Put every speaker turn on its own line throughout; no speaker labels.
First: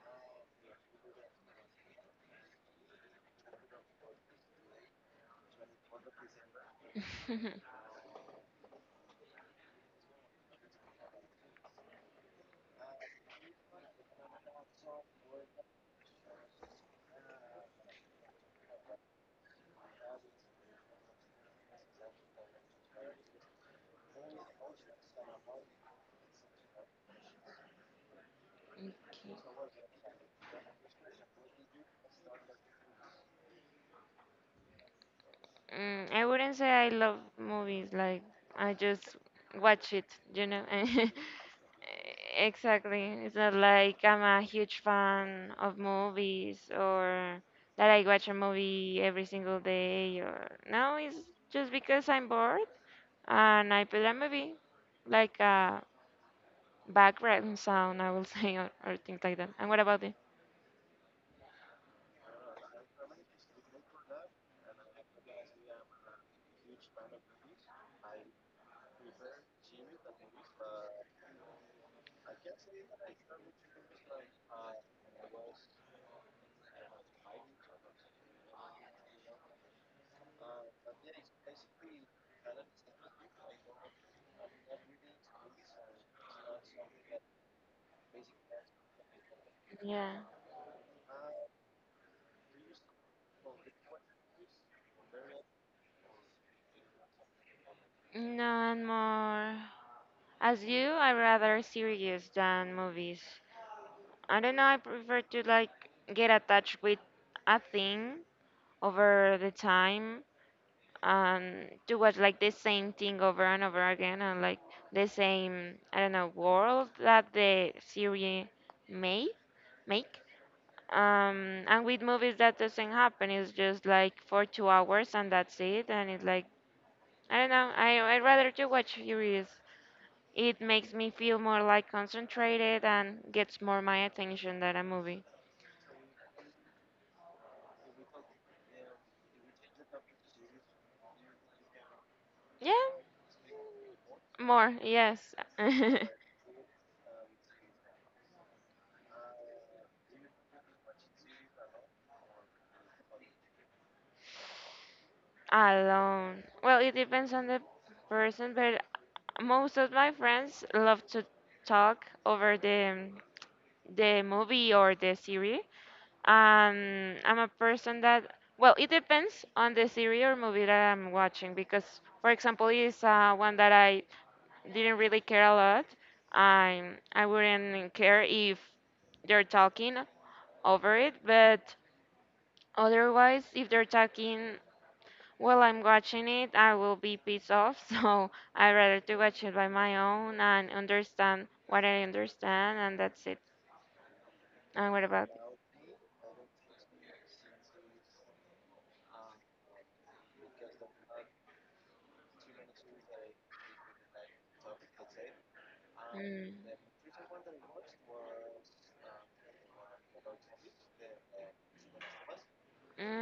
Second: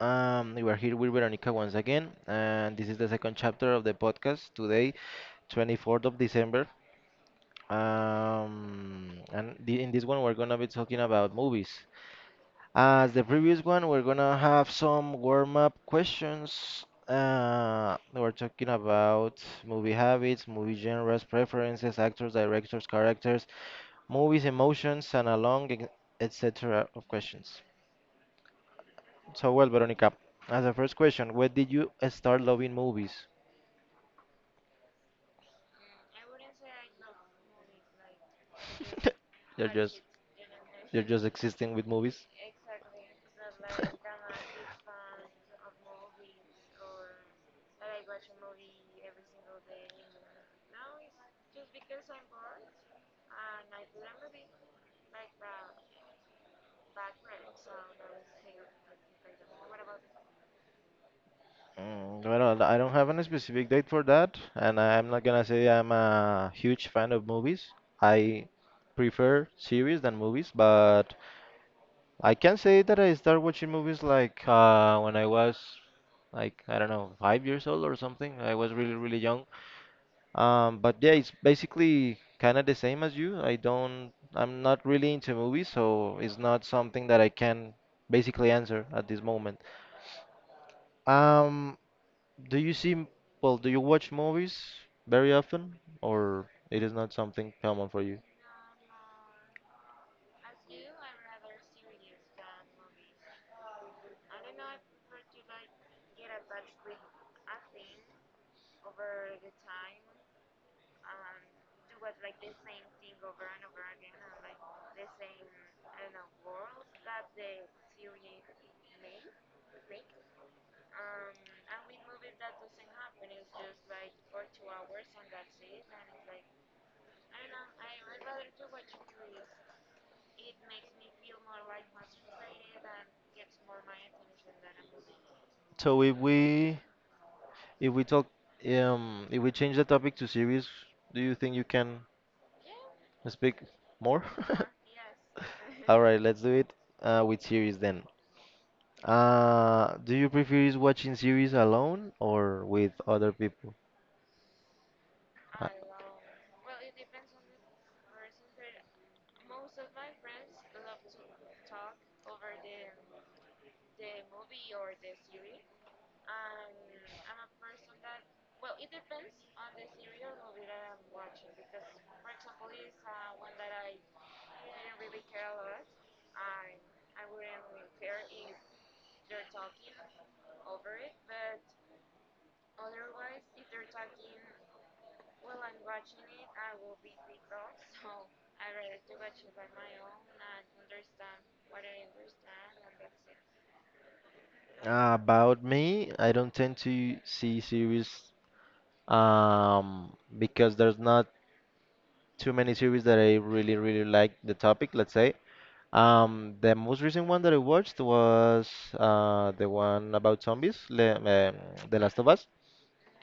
We are here with Veronica once again, and this is the second chapter of the podcast today, 24th of December.
Okay.
In this one, we're gonna be talking about movies. As the previous one, we're gonna have some warm-up questions. We're talking about movie habits, movie genres, preferences, actors, directors, characters, movies, emotions, and a long, etc. of questions. So, well, Veronica, as a first question, when did you start loving movies?
Mm, I wouldn't say I love movies. Like I just
You're
watch
just
it, you know.
you're just existing with movies.
Exactly. It's not like I'm a huge fan of movies or that I watch a movie every single day or no, it's just because I'm bored and I put a movie like a background sound, I will say, or things like that. And what about you?
Well, I don't have any specific date for that, and I'm not gonna say I'm a huge fan of movies. I prefer series than movies, but I can say that I started watching movies like when I was like I don't know five years old or something. I was really, really young. But yeah, it's basically kind of the same as you. I'm not really into movies, so it's not something that I can basically answer at this moment.
Yeah.
Um, do you do you watch movies very often, or it is not something common for you?
No, and more. As you, I rather series than movies. I don't know, I prefer to like get attached with a thing over the time and to watch like the same thing over and over again and like the same, I don't know, world that the series may make. And with movies that doesn't happen. It's just like for 2 hours and that's it. And it's like, I don't know, I rather to watch series. It makes me feel more like concentrated and gets more my attention than a movie.
So if we, if we talk, if we change the topic to series, do you think you can
Yeah,
speak more?
more, yes.
All right, let's do it with series then. Do you prefer is watching series alone or with other people?
Alone. Well, it depends on the person, but most of my friends love to talk over the movie or the series. I'm a person that well, it depends on the series or movie that I'm watching because, for example, is one that I didn't really care a lot. I wouldn't care if they're talking over it, but otherwise, if they're talking while I'm watching it, I will be pissed off. So I rather to watch it by my own and understand what I understand, and that's it. And what about?
About me, I don't tend to see series um, because there's not too many series that I really, really like the topic, let's say.
Mm.
The most recent one that I watched was the one about zombies, Le The Last of Us.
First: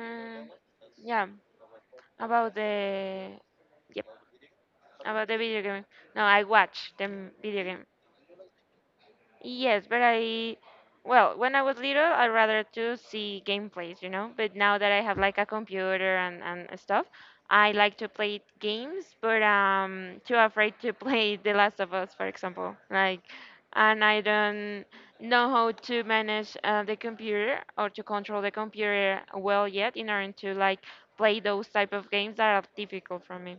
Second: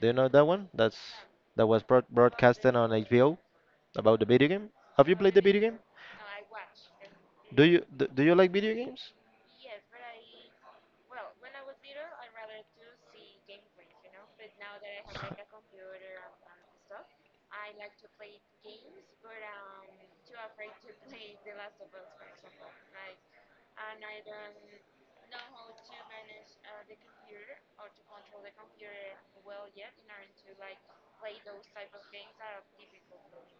Do you know that one?
yeah,
That was
about
broadcasted on
the
HBO
yep,
about the video game. Have you
about
played
the
the video
video
game?
game. No, I watch the video game.
Do you like video games?
Yes, but I, well, when I was little, I rather to see gameplays. But now that I have like a computer and stuff, I like to play games, but too afraid to play The Last of Us, for example. Like, and I don't know how to manage the computer or to control the computer well yet in order to like play those type of games that are difficult for me.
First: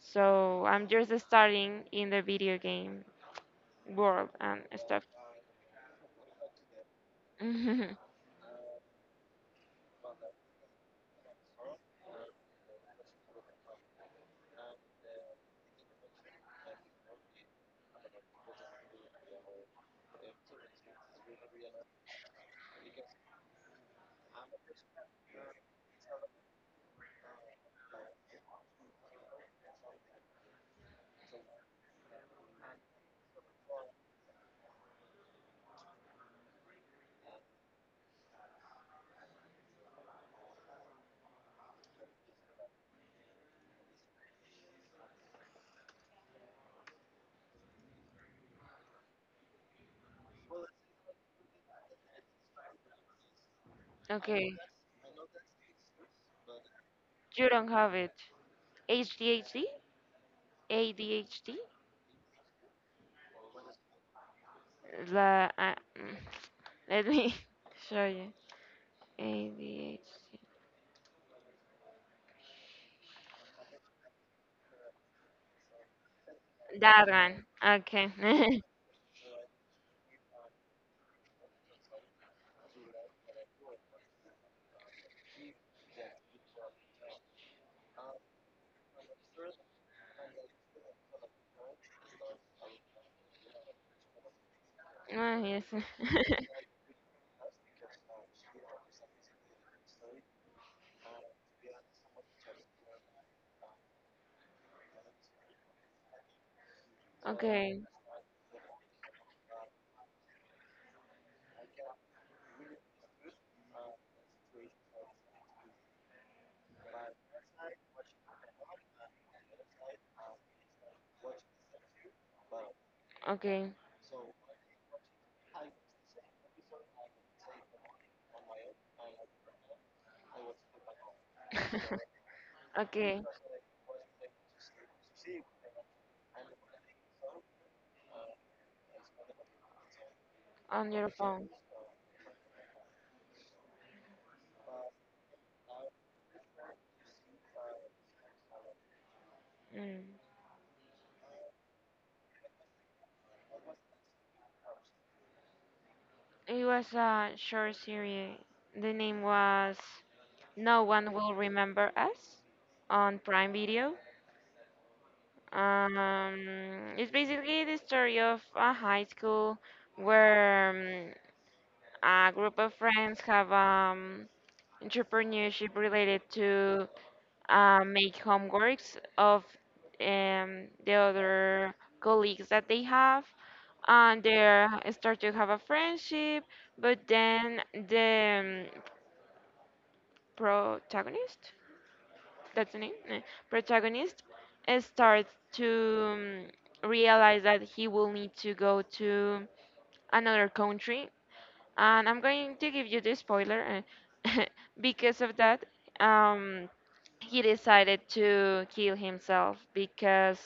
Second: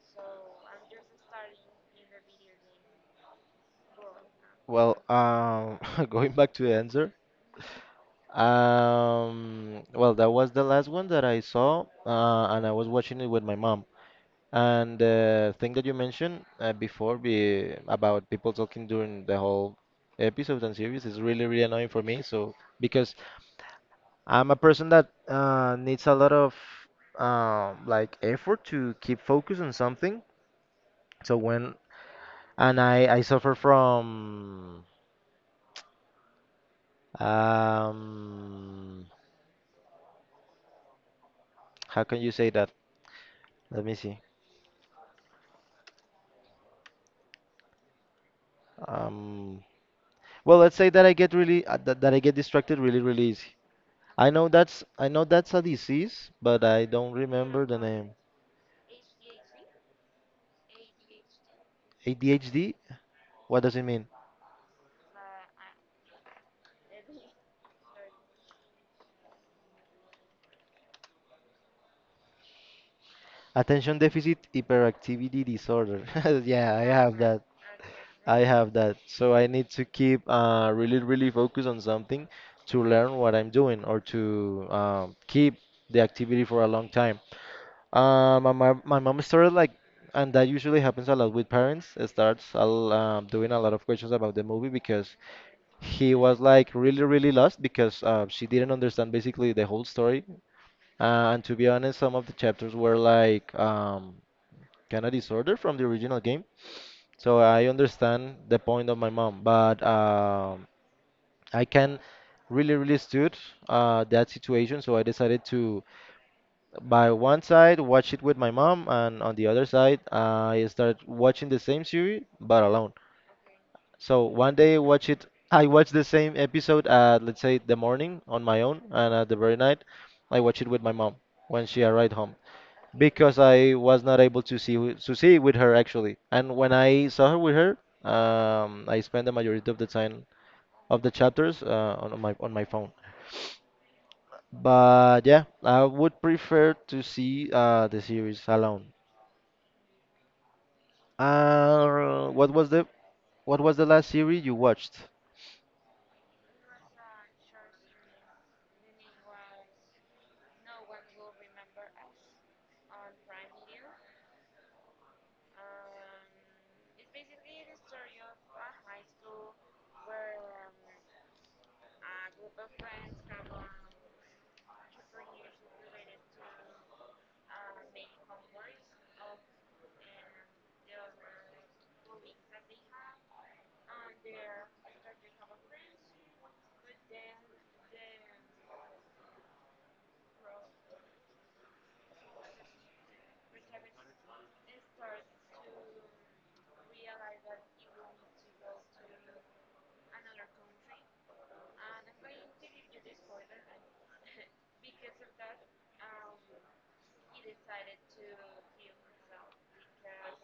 So I'm just starting in the video game world and
Well,
stuff.
going back to the answer,
Mhm.
well, that was the last one that I saw, and I was watching it with my mom. And the thing that you mentioned before be about people talking during the whole episode and series is really, really annoying for me. So because I'm a person that needs a lot of like effort to keep focus on something. So when and I suffer from um. How can you say that? Let me see. Um, well, let's say that I get really that, that I get distracted really, really easy.
Okay,
I know that's a disease, but I don't
you
remember
don't
the
have
name.
it. ADHD? ADHD?
ADHD? What does it mean?
La, uh, mm, Let me show you. ADHD.
Attention deficit hyperactivity disorder. Yeah, I
That
have that.
one.
I
Okay.
have that. So I need to keep really, really focused on something to learn what I'm doing or to keep the activity for a long time. My mom started like, and that usually happens a lot with parents. It starts doing a lot of questions about the movie because
Oh, yes.
he was like really, really lost because she didn't understand basically the whole story. And to be honest, some of the chapters were like kind of disorder from the original game. So I
Okay,
understand the point of my mom, but I can really, really stood that situation. So I decided to by one side watch it with my mom and on the other side I start watching the same series but alone.
okay.
So one day watch it I watch the same episode at let's say the morning on my own and at the very night I watch it with my mom when she arrived home
Okay,
because I was not able to to see with her actually. And when I saw her with her I spent the majority of the time
on
of
your
the
phone.
chapters on my phone. But yeah, I would prefer to see the series alone.
Mm.
Uh, what was the what was the last series you watched?
It was a short series. The name was No One Will Remember Us on Prime Video. Um, it's basically the story of a high school where a group of friends have entrepreneurship related to make homeworks of the other colleagues that they have, and they start to have a friendship. But then the protagonist, that's the name, protagonist, starts to um, realize that he will need to go to another country. And I'm going to give you the spoiler. eh, because of that, um, he decided to kill himself because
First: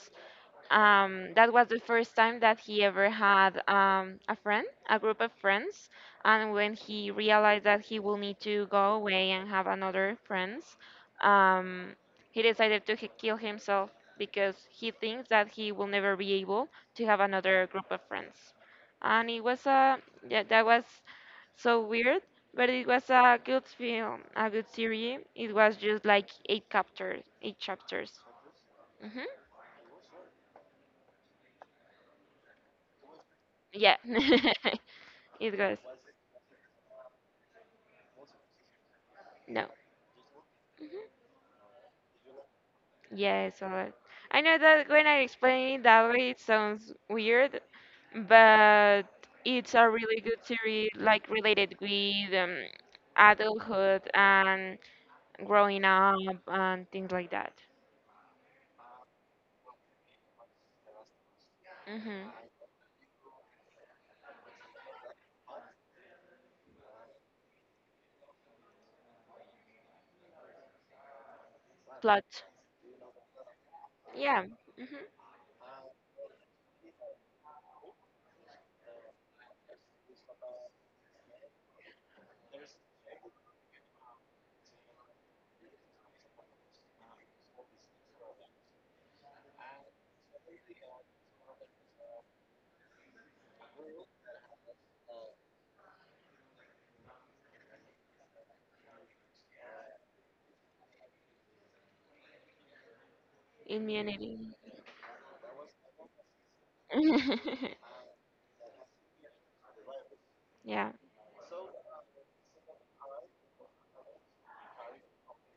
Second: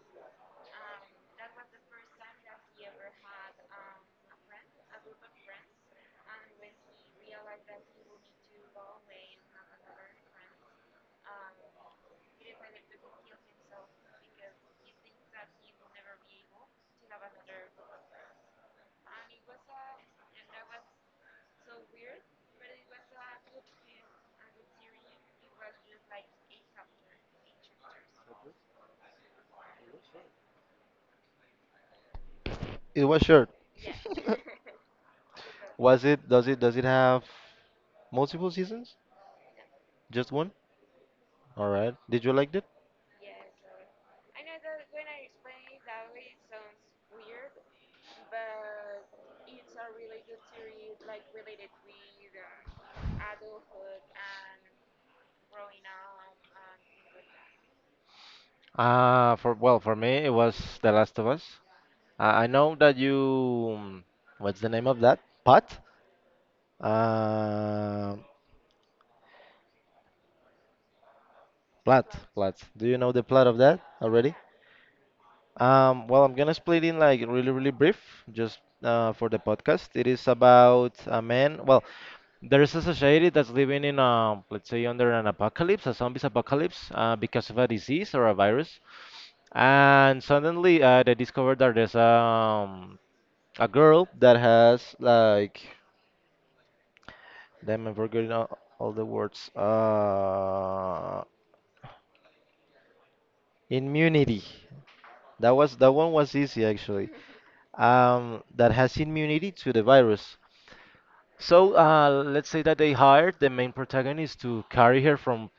that was the first time that he ever had a friend, a group of friends. And when he realized that he will need to go away and have another friends, um, he decided to kill himself because he thinks that he will never be able to have another group of friends. And it was a yeah, that was so weird, but it was a good film, a good series. It was just like eight chapters, eight chapters. Hmm.
It was short.
Yeah. It goes,
Was it? Does it? Does it have multiple seasons?
no.
Just one?
Mhm.
All right. Did you like it?
Yes, all right. I know that when I explain it that way, it sounds weird, but it's a really good series, like related with adulthood and growing up and things like that.
Ah, for well, for me it was The Last of Us.
Hmm.
I know that you. What's the name of that? Pot? Uh, Plot.
Plot.
Plot. Do you know the plot of that already?
Yeah. Hmm.
Well, I'm gonna split in like really, really brief, just for the podcast. It is about a man. Well, there's a society that's living in, let's say, under an apocalypse, a zombies apocalypse, because of a disease or a virus. And suddenly, they discovered that there's a girl that has like, damn, I'm forgetting all the words.
Immunity.
Immunity. That one was easy actually. That has immunity to the virus.
Yeah.
So let's say that they hired the main protagonist to carry her from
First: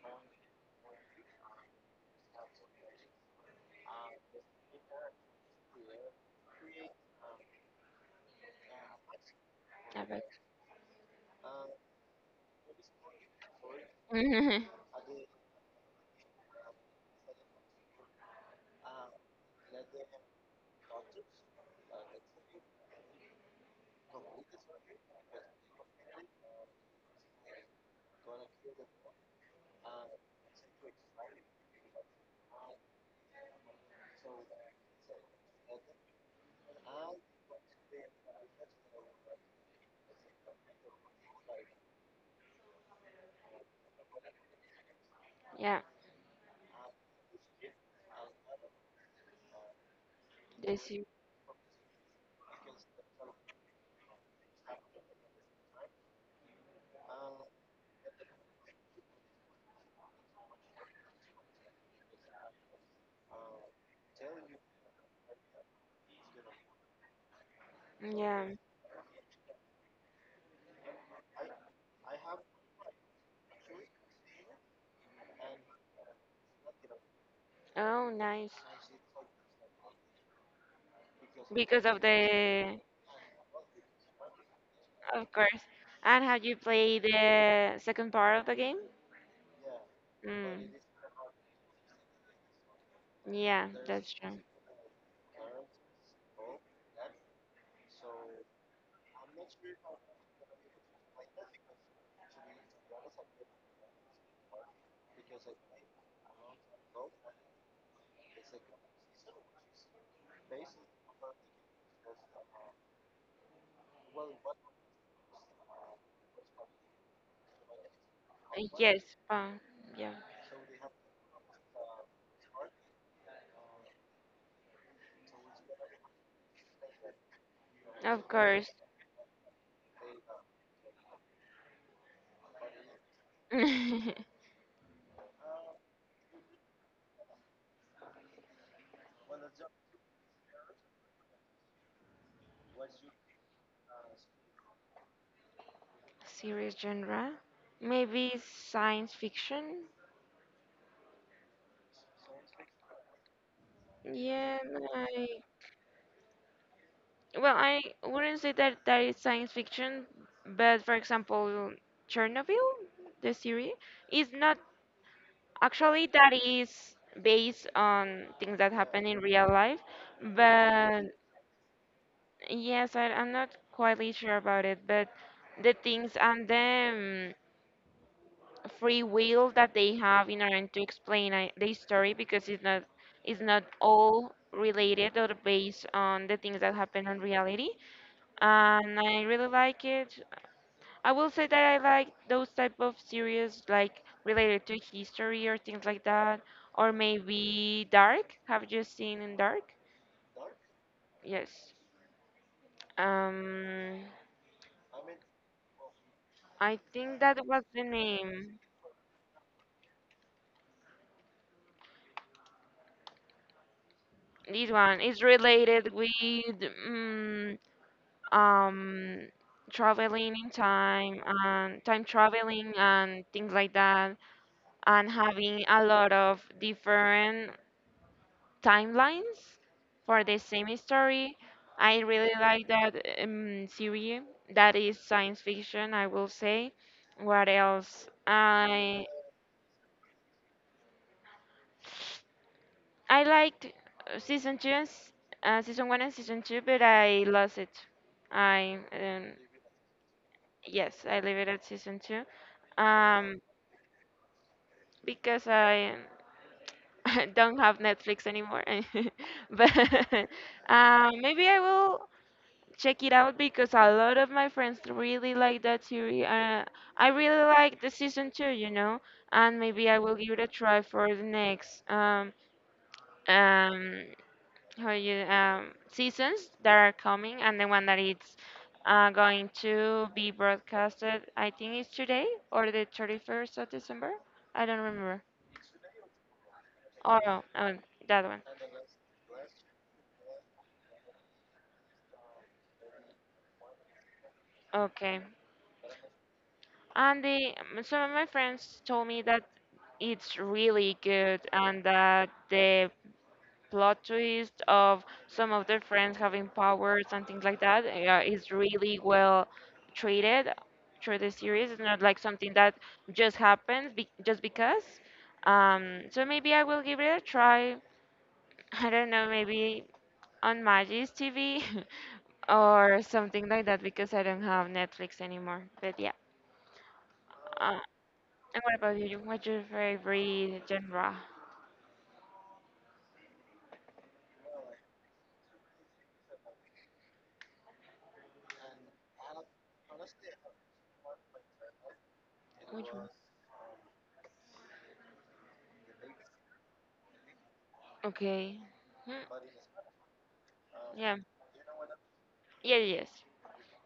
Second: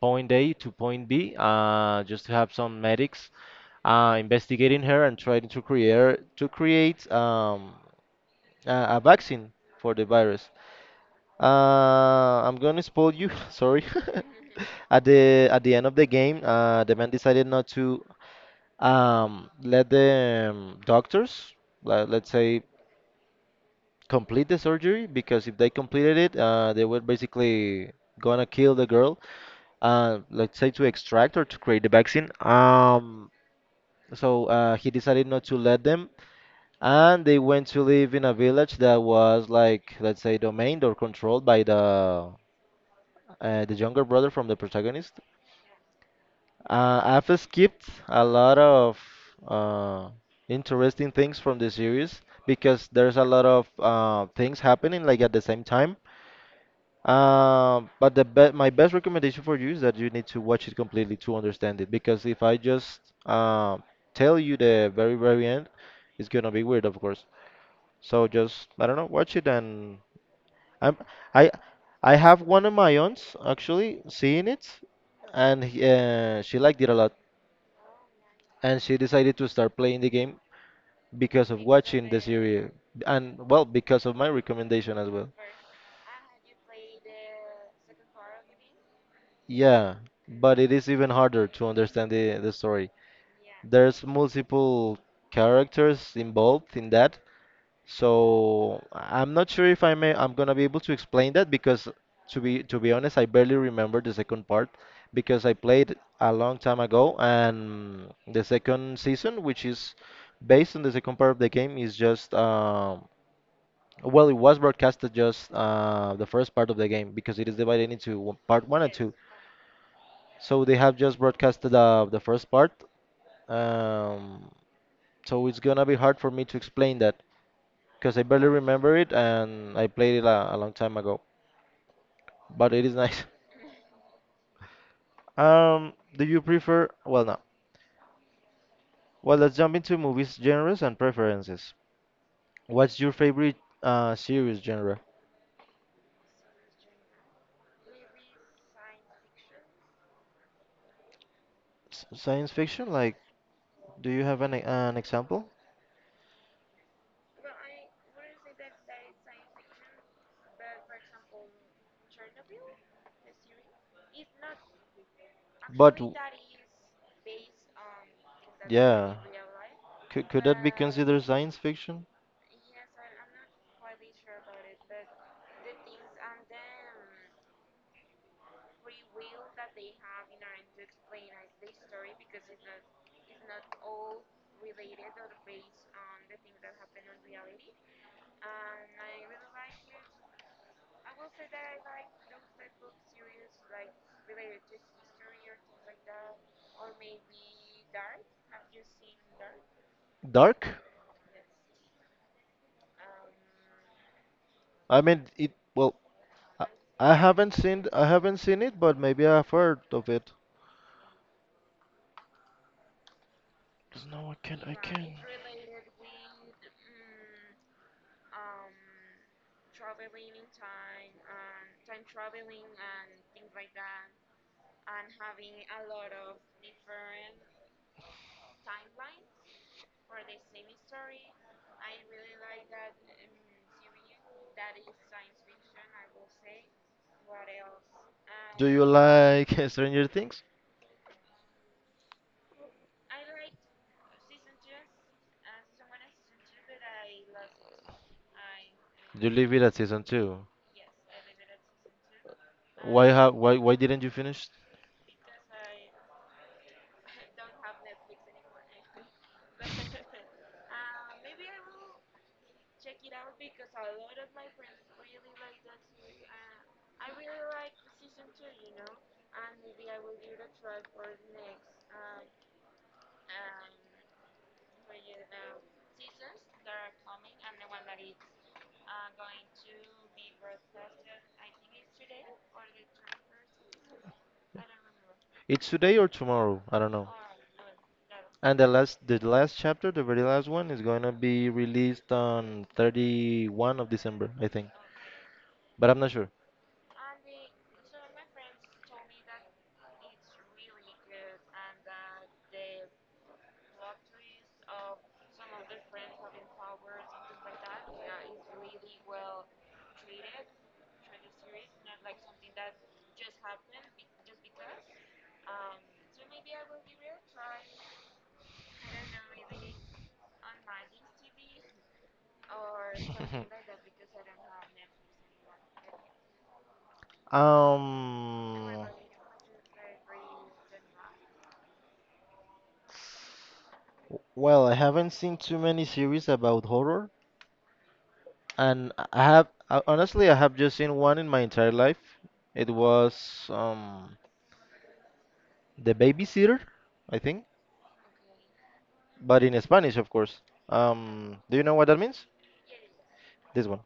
point A to point B, just to have some medics investigating her and trying to create a vaccine for the
Epic.
virus. I'm gonna spoil you. Sorry. At the end of the game, the man decided not to let the doctors, let's say, complete the surgery because if they completed it, they were basically gonna kill the girl. Let's say to extract or to create the vaccine. He decided not to let them, and they went to live in a village that was like, let's say, domained or controlled by the younger brother from the protagonist.
Yeah.
I've skipped a lot of uh,
This.
interesting things from the series because there's a lot of things happening like at the same time. But the be my best recommendation for you is that you need to watch it completely to understand it because if I just uh, tell you the very, very end, it's gonna be weird, of course. So
Yeah.
just I don't know, watch it and I'm I I have one of my aunts actually seeing it, and she liked it a lot,
Oh, nice.
and she decided to start playing the game because of
Because of
watching the series,
the
and well, because of my recommendation as well.
Of course. And have you played the second part of the game?
Yeah, but it
Mm.
is even harder to understand the story.
Yeah,
There's
that's true.
multiple characters involved in that, so I am not sure if I'm gonna be able to explain that because to be honest, I barely remember the second part because I played a long time ago and the second season, which is based on the second part of the game, is just it was broadcasted just the first part of the game because it is divided into part one and
Yes,
two.
Pong. Yeah,
So they have just broadcasted the first part. Um, so it's gonna be hard for me to explain that, because I
of
barely
course.
remember it and I played it a long time ago. But it is nice. Do you prefer? Well, no. Well, let's jump into movies genres and preferences. What's your favorite series genre?
Serious genre? Maybe science fiction?
Science fiction? Like, do you have
Yeah,
an
I,
example?
well, I wouldn't say that that is science fiction, but for example, Chernobyl, the series, is not
But
actually
w-
that is based on things that happen
yeah,
in real life,
could that be
but
considered science fiction?
yes, I'm not quite really sure about it, but the things and the free will that they have in order to explain the story because it's not all related or based on the things that happen in reality. And I really like it. I will say that I like those type of series like related to history or things like that, or maybe Dark. Have you seen in Dark?
Dark?
Yes. Um,
I mean, it. Well,
I think that was the
I haven't
name.
seen it, but maybe I've heard of it. 'Cause no, I can't.
This
I
one
can't.
is related with mm, um, traveling in time and time traveling and things like that, and having a lot of different timelines for the same story. I really like that series. That is science fiction, I will say. What else?
Do you like Stranger Things?
I liked season two, and season one and season two, but I lost it. I
You leave it at season two.
Yes, I leave it at season two.
Why have
Um,
Why didn't you finish?
because I don't have Netflix anymore. But maybe I will check it out because a lot of my friends really like that series. I really like the season two, and maybe I will give it a try for the next. Um, for you, seasons that are coming and the one that it's going to be broadcasted, I think it's today or the 31st of December, I don't remember.
It's today or tomorrow. I don't know.
Oh, no, oh, that one.
And the last chapter, the very last one, is gonna be released on 31st of December, I think.
Okay.
But I'm not sure.
And the some of my friends told me that it's really good and that the plot twist of some of their friends having powers and things like that is really well treated through the series. It's not like something that just happens just because. So maybe I will give it a try. I don't know, maybe on Maggie's TV or something like that because I don't have Netflix anymore. But yeah. Uh, and what
Um.
about you? What's your favorite genre?
Well, I haven't seen too many series about horror, and I have honestly, I have just seen one in my entire life. It
Which one?
was the babysitter, I think,
Okay. Hmm.
but in Spanish, of course.
Yeah.
Do you know what that means?
Yeah. Yes.
This one.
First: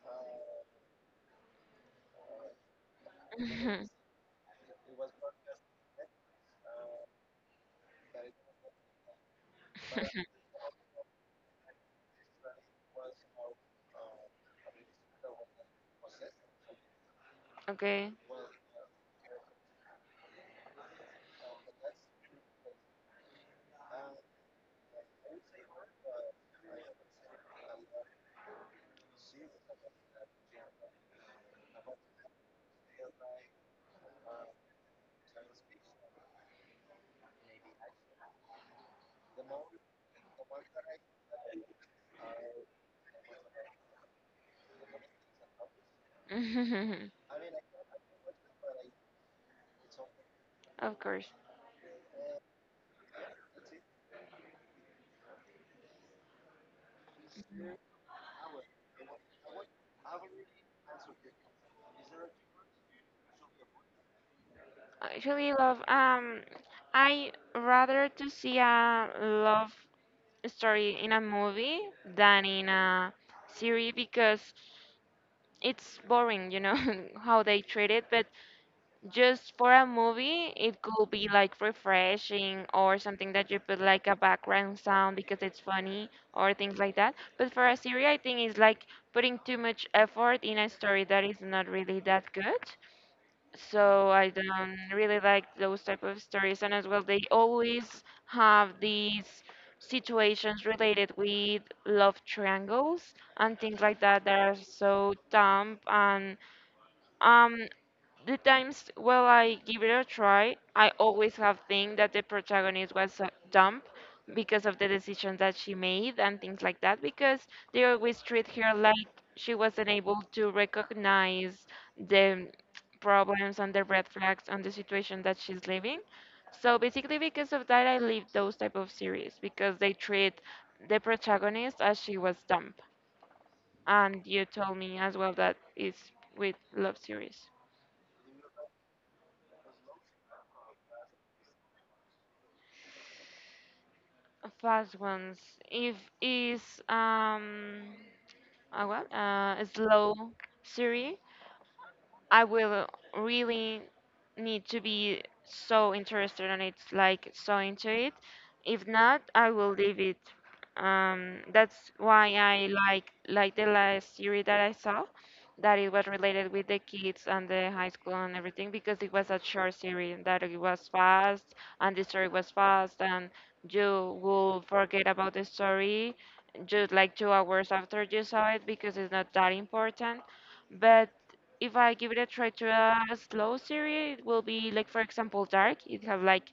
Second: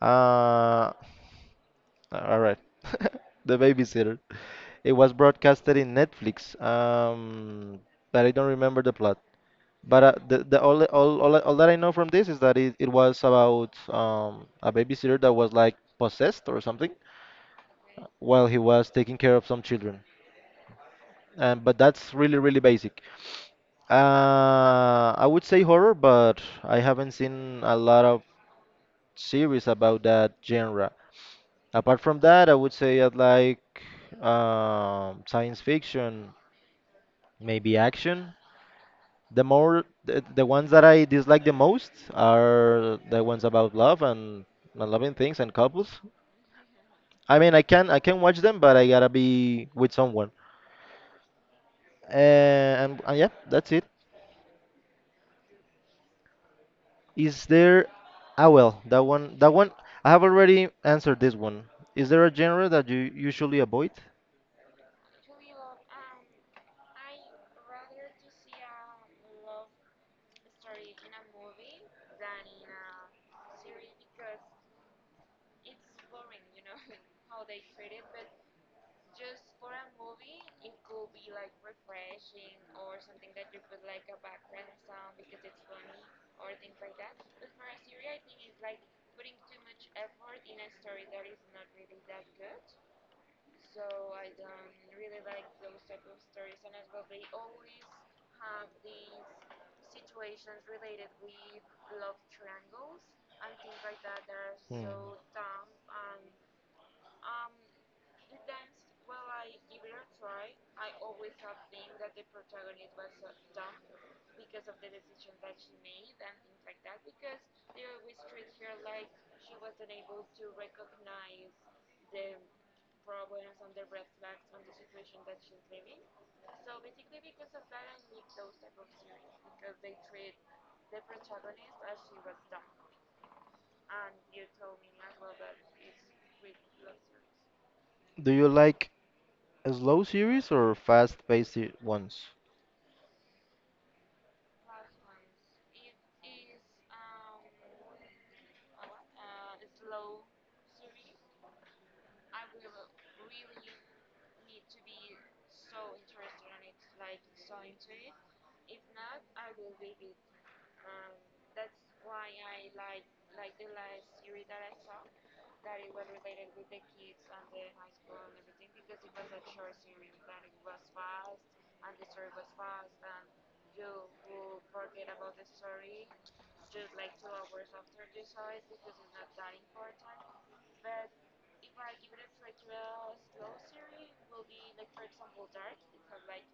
Uh, all right. The babysitter. It was broadcasted in Netflix, but I don't remember the plot. But the all that I know from this is that it was about a babysitter that was like possessed or something
Okay.
while he was taking care of some children. But that's really, really basic. I would say horror, but I haven't seen a lot of series about that genre. Apart from that, I would say I like science fiction, maybe action. The ones that I dislike the most are the ones about love and loving things and couples. I mean, I can watch them, but I gotta be with someone.
Of course.
And yeah, that's it. Is there? Ah, well, that one. That one. I have already answered this one. Is there a genre that you usually avoid?
I actually, love. I rather to see a love story in a movie than in a series because it's boring, you know, how they treat it. But just for a movie, it could be like refreshing or something that you put like a background sound because it's funny or things like that. But for a series, I think it's like putting too much effort in a story that is not really that good. So I don't really like those type of stories. And as well, they always have these situations related with love triangles and things like that that are
Hmm.
so dumb and um, the times well I give it a try, I always have think that the protagonist was dumb because of the decisions that she made and things like that because they always treat her like she wasn't able to recognize the problems and the red flags and the situation that she's living. So basically because of that I leave those type of series because they treat the protagonist as she was dumb. And you told me as well that is with love series.
Do you like slow series or ones?
Fast ones. If is um a what? A slow series. I will really need to be so interested in it, like so into it. If not, I will leave it. That's why I like the last series that I saw, that it was related with the kids and the high school and everything because it was a short series that it was fast and the story was fast and you will forget about the story just like 2 hours after you saw it because it's not that important. But if I give it a try to a slow series, it will be like for example Dark. It have like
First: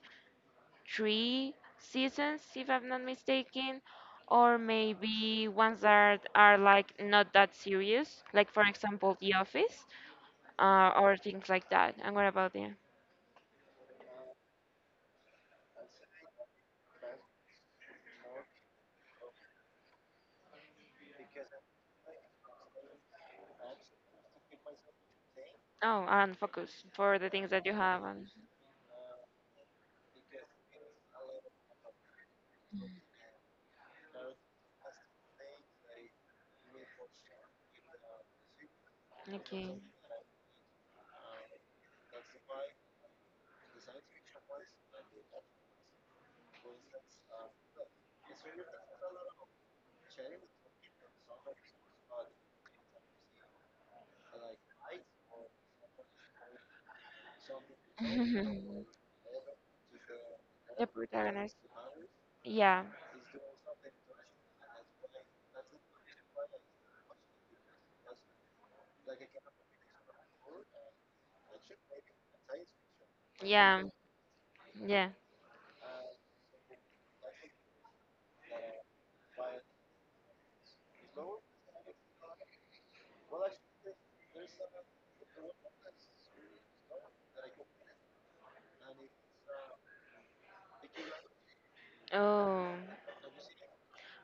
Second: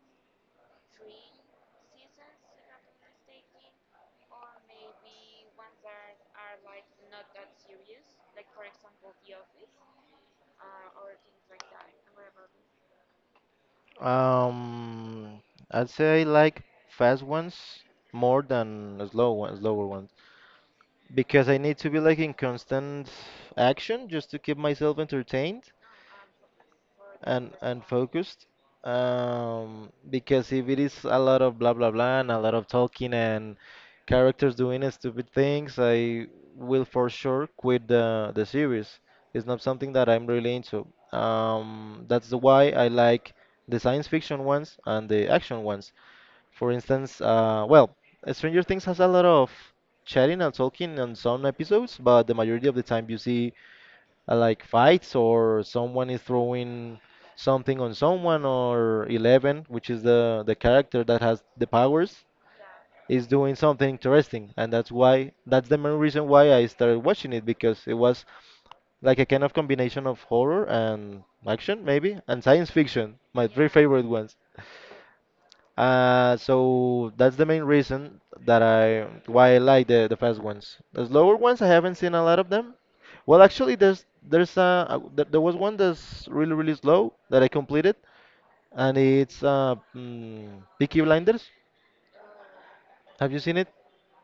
three seasons if I'm not mistaken, or maybe ones that are like not that serious, like for example The Office, or things like that. And what about the
Um, I'd say I like fast ones more than slow ones, slower ones, because I need to be like in constant action just to keep myself entertained
oh, and focus for the
and
things that you
and
have, and
focused, because if it is a lot of blah blah blah and a lot of talking and characters doing stupid things, I will for sure quit the series. It's not
okay.
something that I'm really into. That's the why I like the science fiction ones and the action ones. For instance, well, Stranger Things has a lot of chatting and talking on some episodes, but the majority of the time you see like fights or someone is throwing something on someone,
The
or 11, which is the character that has
protagonist.
the powers,
Yeah,
is doing something interesting. And that's why that's the main reason why I started watching it, because it was like a kind of combination of horror and action, maybe, and science fiction, my three
yeah,
favorite ones.
yeah.
So that's the main reason that I why I like the fast ones. The slower ones, I haven't seen a lot of them. Well, actually, there was one that's really, really slow that I completed, and it's Peaky Blinders.
Oh.
Have you seen it?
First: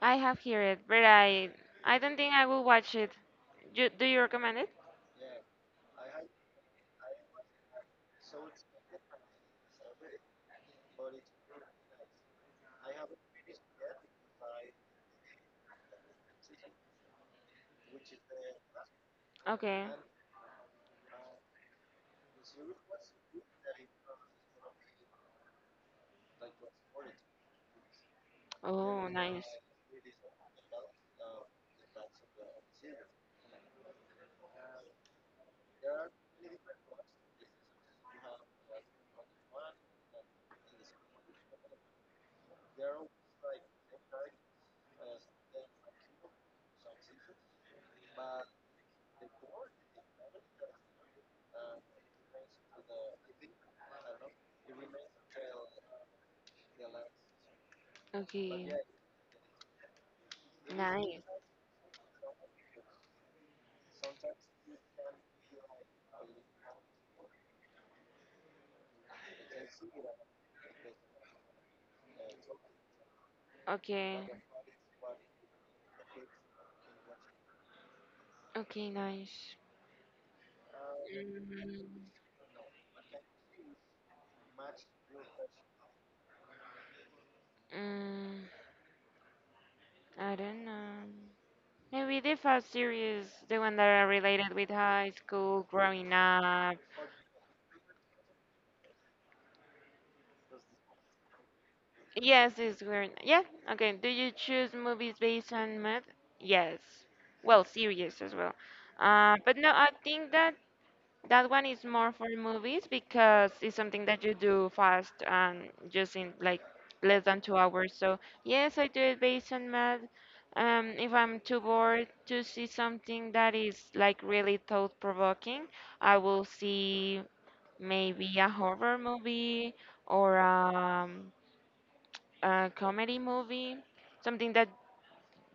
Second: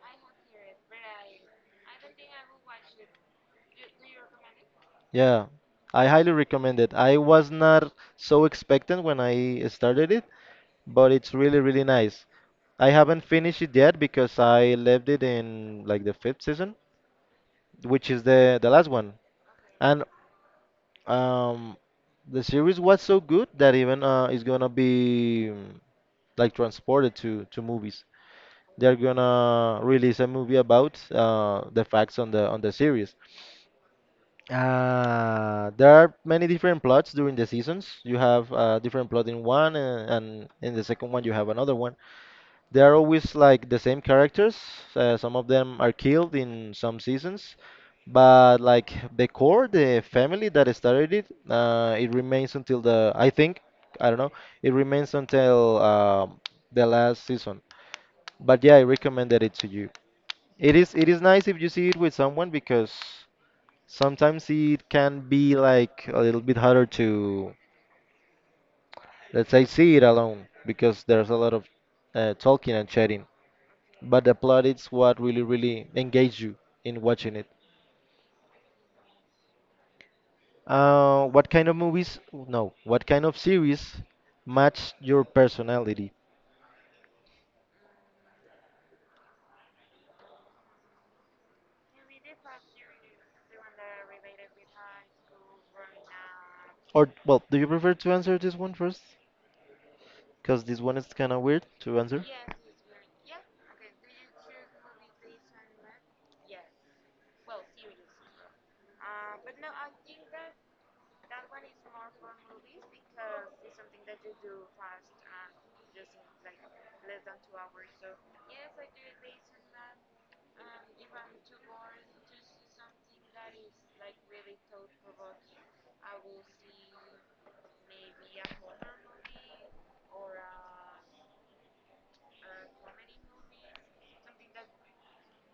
I have heard it, but I don't think I will watch it. You, do you recommend it?
Yeah, I highly recommend it. I was not so expectant when I started it, but it's really, really nice. I haven't finished it yet because I left it in like the fifth season, which is the last one.
Okay.
And Um, the series was so good that, even it's gonna be, like transported to movies. They're
Oh, nice.
gonna release a movie about the facts on the series. There are many different plots during the seasons. You have different plot in one, and in the second one you have another one. They are always like the same characters. Some of them are killed in some seasons, but like the core, the family that started it, it remains until the, I think, I don't know, it remains until, the last season. But
Okay.
yeah, I recommended it to you. It is
Nice.
nice if you see it with someone, because sometimes it can be like a little bit harder to, let's say, see it alone, because there's a lot of talking and chatting,
Okay.
but the plot is what really, really engaged you in watching it.
Okay, nice.
What kind of
Mm,
movies? No, what kind of series match your personality?
mm, I don't know. Maybe the fast series, the one that are related with high school, growing up.
Or, well, do you prefer to answer this one first? Because this one is kind of weird to answer.
Yes, it's weird. Yeah, okay. Do you choose movies based on math? Yes. Well, series as well. But no, I think that that one is more for movies because it's something that you do fast and just in like less than 2 hours. So yes, I do it based on math. If I'm too bored to see something that is like really thought provoking, I will see maybe a horror movie or a comedy movie, something that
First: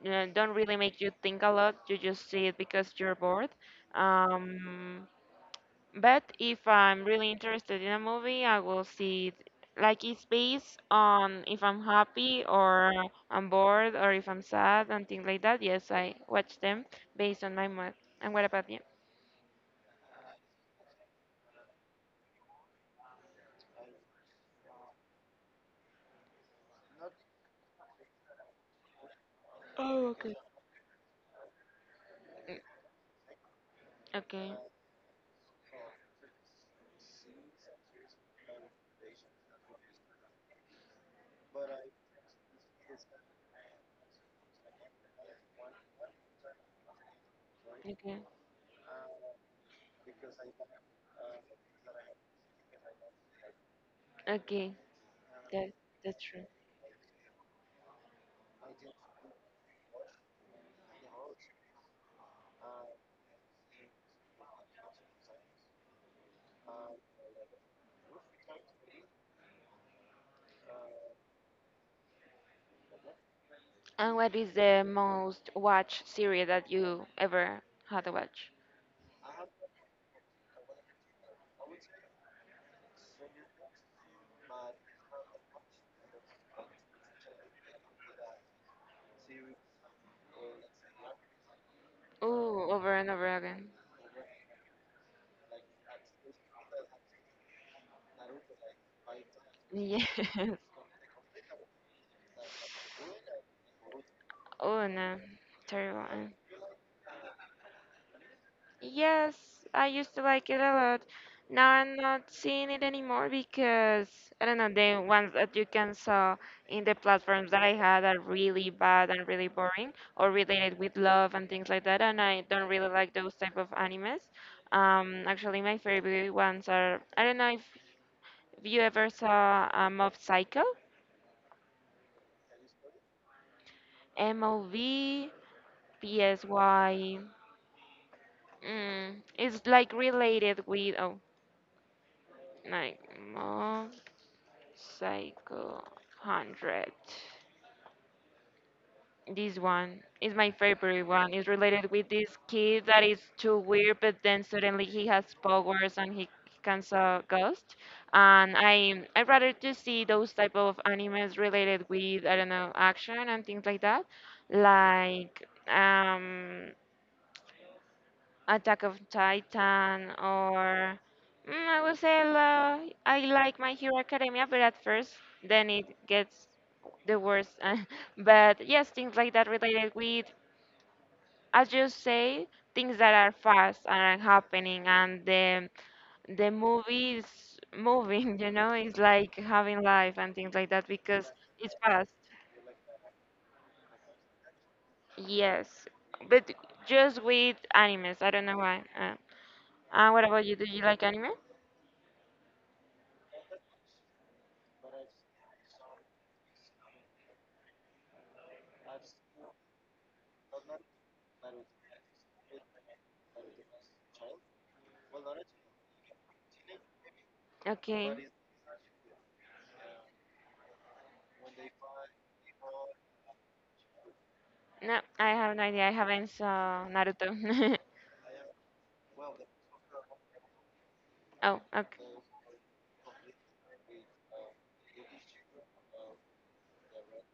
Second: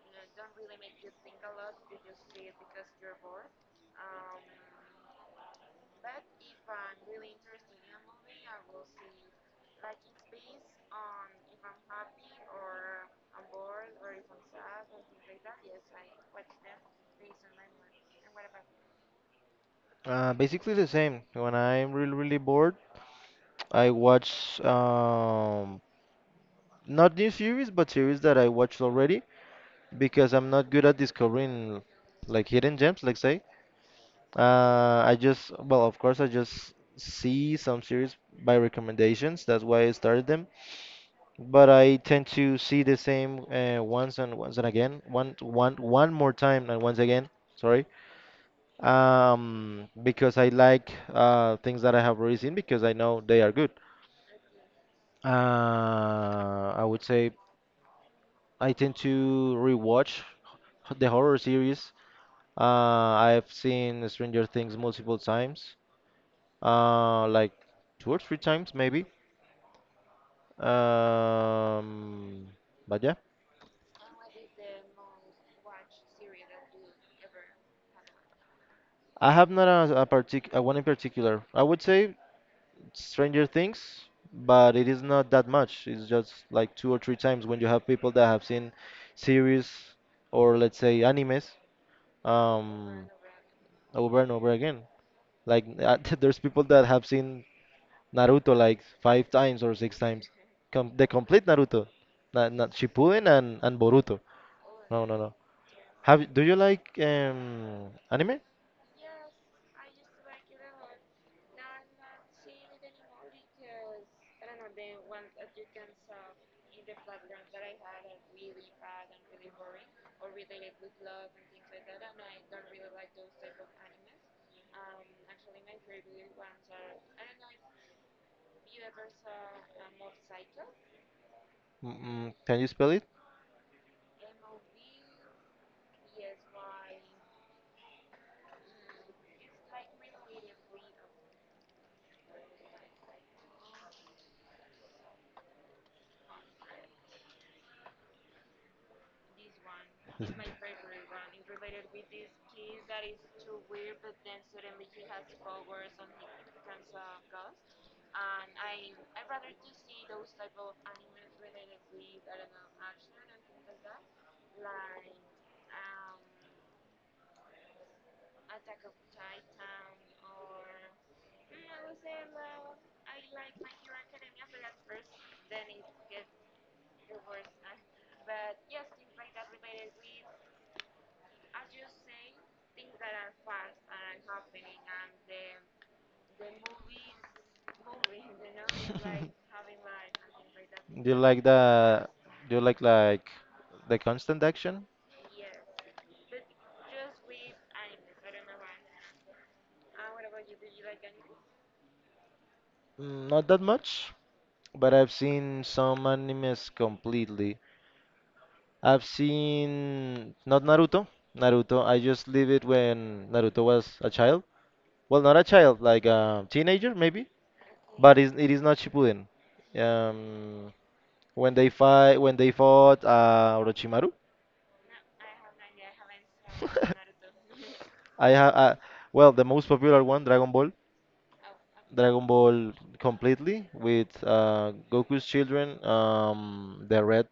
don't really make you think a lot. You just see it because you're bored. Um, but if I'm really interested in a movie, I will see it. Like it's based on if I'm happy or I'm bored or if I'm sad and things like that. Yes, I watch them based on my mood. And what about you?
Basically the same. When I'm really, really bored, I watch, not new series, but series that I watched already,
Oh,
because
okay.
I'm not good at discovering like
Mm,
hidden gems, like say.
okay,
I just, well, of course, I just see some series by recommendations. That's why I started them. But I tend to see the same once and once and again, one, one, one more time and once again. Sorry.
okay,
Because I like things that I have already seen because I know they are good.
okay. That
Uh,
that's true.
I would say I tend to rewatch the horror series. Uh, I've seen Stranger Things multiple times, like two or three times maybe. Um, but yeah,
And what is the most watched series that you ever had to watch?
I have not a, a partic a one in particular. I would say Stranger Things, but it is not that much. It's just like two or three times. When you have people that have seen series, or let's say animes,
Oh, over and
um,
over again.
over and over again. Like, there's people that have seen Naruto like five times or six
Yes.
times. Com the complete Naruto, not Shippuden and Boruto.
Oh,
No, no,
no,
no.
terrible.
Have do you like anime?
Yes, I used to like it a lot. Now I'm not seeing it anymore because I don't know, the ones that you can saw in the platforms that I had are really bad and really boring or related with love and things like that, and I don't really like those type of animes. Actually, my favorite ones are I don't know if have you ever saw a Mob Psycho?
Mm, can you spell it?
MOVPSY. It's like related with oh, like Mob Psycho 100. This one
Is it?
is my favorite one. It's related with this kid that is too weird, but then suddenly he has powers and he can saw ghosts. And I rather to see those type of animes related with I don't know action and things like that, like um Attack of Titan or I would say la I like My Hero Academia, but at first then it gets the worst. But yes, things like that related with as you say things that are fast are happening, and the movie is moving. It's like having life and things like that
Do you
because
like
it's
the,
fast.
do you like the constant action?
Yes, but just with animes. I don't know why. And what about you? Do you like anime?
Mm, not that much, but I've seen some animes completely. I've seen, not Naruto. Naruto, I just leave it when Naruto was a child. Well, not a child, like a teenager maybe. But
Okay.
it's, it is not Shippuden. Um, when they fight, when they fought Orochimaru,
No, I have no idea. I haven't saw Naruto.
I have, well, the most popular one, Dragon Ball.
Oh, okay.
Dragon Ball completely, with Goku's children,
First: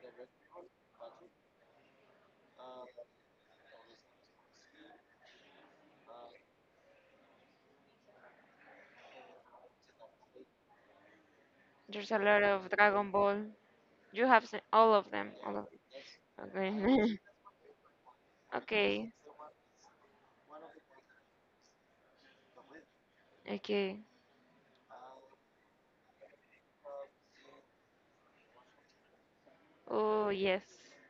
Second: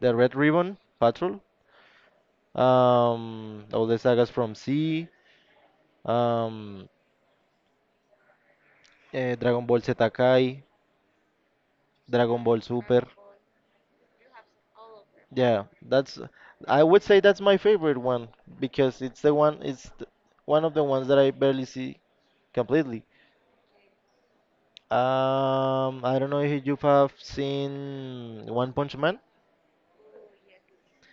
the red ribbon patrol, all the sagas from C, um, Dragon Ball Z Kai,
There's a lot
Dragon Ball
of
Super.
Dragon Ball. You have seen all of them. All
Yeah, that's,
of
I
them.
would say
Okay.
that's my favorite one, because
Okay.
it's the one, one of the ones that I barely see completely.
Okay.
I don't know if you have seen One Punch Man.
Oh, yes.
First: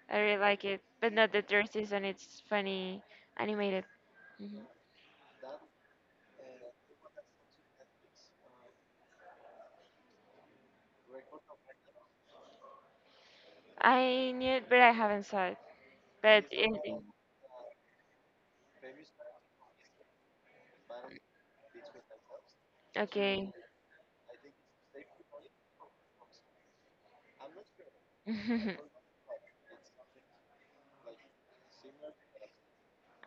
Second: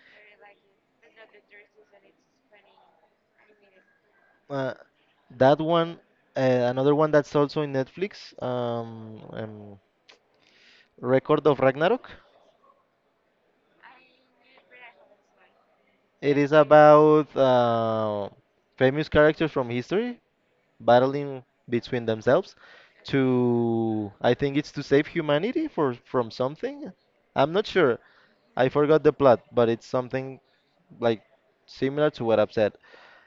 I really like it. But not the third season. It's funny animated. Mhm.
Uh, that one, uh, another one that's also in Netflix. Record of Ragnarok.
I knew it, but I haven't saw it.
It
But
is
it,
about famous characters from history battling between themselves
okay.
to, I think it's to save humanity for from something. I'm not sure. I forgot the plot, but it's something like similar to what I've said.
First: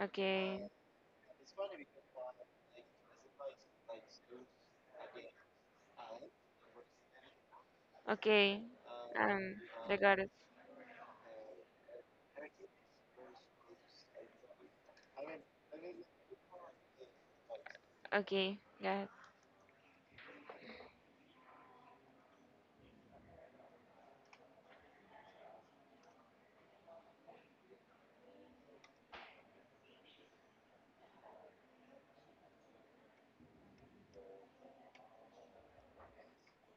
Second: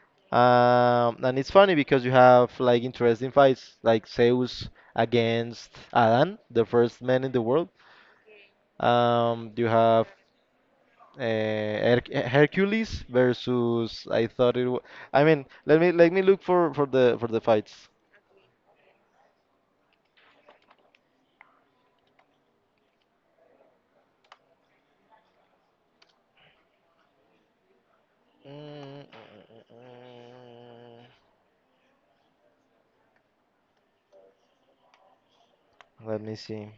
Okay.
And it's funny because you have like interesting fights, like Zeus against Adam, the first man in the world.
Okay. Um,
You
the
have,
goddess.
uh, Hercules versus, I thought it was, I mean, let me look for the fights.
Okay. Got it.
Mm, mm, mm, let me see.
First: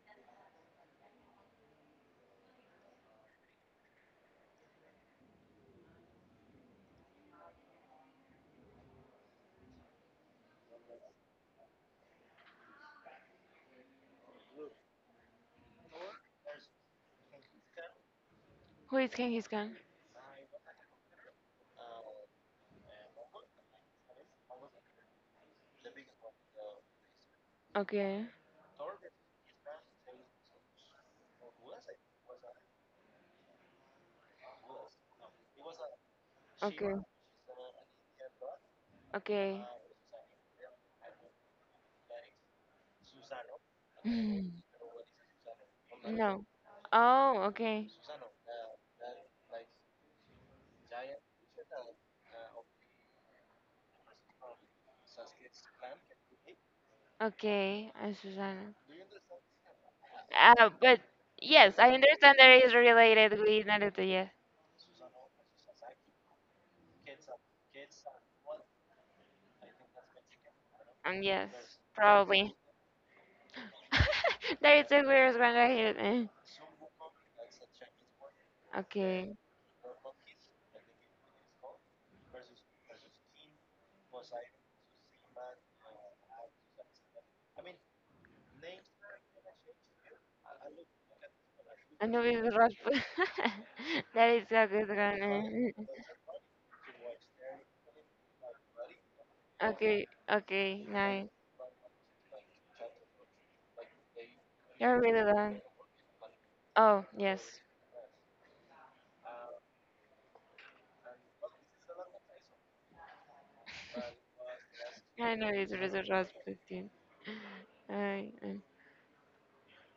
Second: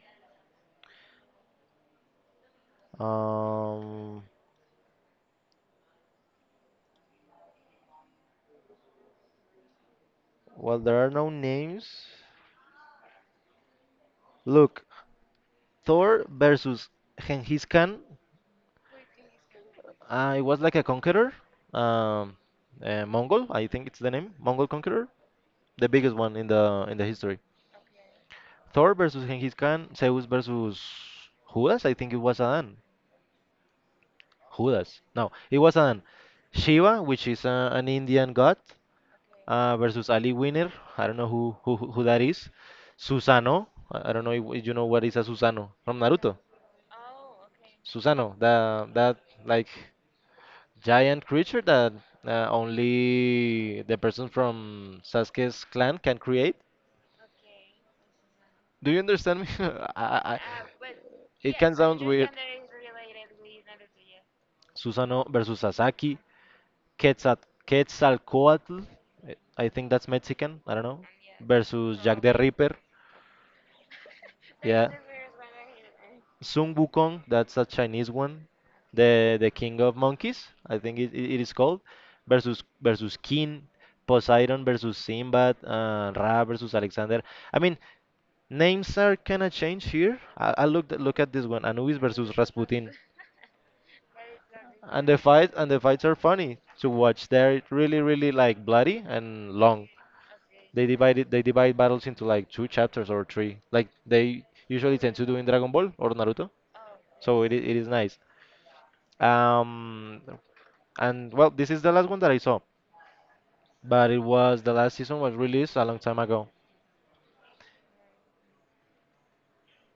Um, well, there are no names. Look, Thor versus Genghis Khan.
Who is Genghis? He's gone.
It was like a conqueror, um, Mongol, I think it's the name, Mongol conqueror, the biggest one in the history.
Okay.
Thor versus Genghis Khan. Zeus versus Judas, I think it was Adan. Judas. No, it was Adan.
Okay.
Shiva, which is an Indian god,
Okay.
versus Ali Winner. I don't know who that is. Susano. I don't know
Mm.
if you know what is a Susano from Naruto.
No. Oh, okay.
Susano, the, that like giant creature that only the person from Sasuke's clan can create.
Okay. I'm Susanna.
Do you understand me? I, I, I-
But
it
yes,
can
I
sound weird.
understand that it is related with Naruto, yes.
Susano versus Sasaki. Quetzal Quetzalcoatl. I think that's Mexican. I don't know.
And yes,
Versus Jack the
probably.
Ripper.
That is
Yeah.
the weirdest one I heard.
Sun Wukong, that's a Chinese one,
Okay.
the king of monkeys, I think it is called, versus King, Poseidon versus Sinbad, Ra versus Alexander. I mean, names are kind of changed here. I look at this one, Anubis
I know
versus
it was
Rasputin,
Rasputin. That is a good
and the
one.
fight
Eh.
and the fights are funny to watch. They're really, really like bloody and long.
Okay, okay, nice.
They divide battles into like two chapters or three, like they
You're
usually
really
tend to do in
done.
Dragon Ball or Naruto.
Oh, yes.
So it is nice. Um, and well, this is the last one that I saw, but it was, the last season was
I know it's
released a long
really
time ago.
Rasputin. I,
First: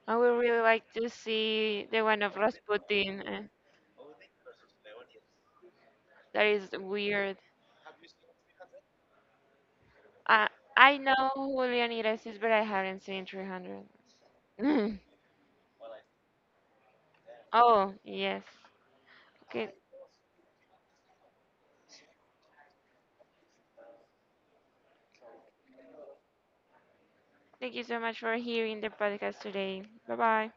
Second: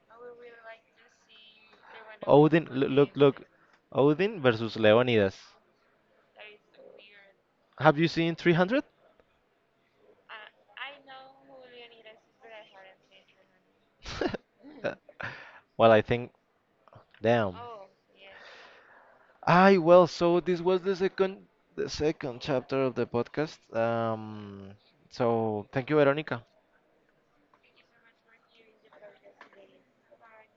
I would really like to see the one of
Odin, look,
Rasputin.
look, Odin versus Leonidas.
That is weird.
Have you seen 300?
I I know who Leonidas is, but I haven't seen 300.
Well, I think, damn.
Oh, yes. Okay.
I, well, so this was the second, the second chapter of the podcast. So thank you, Veronica.
Thank you so much for hearing the podcast today. Bye bye.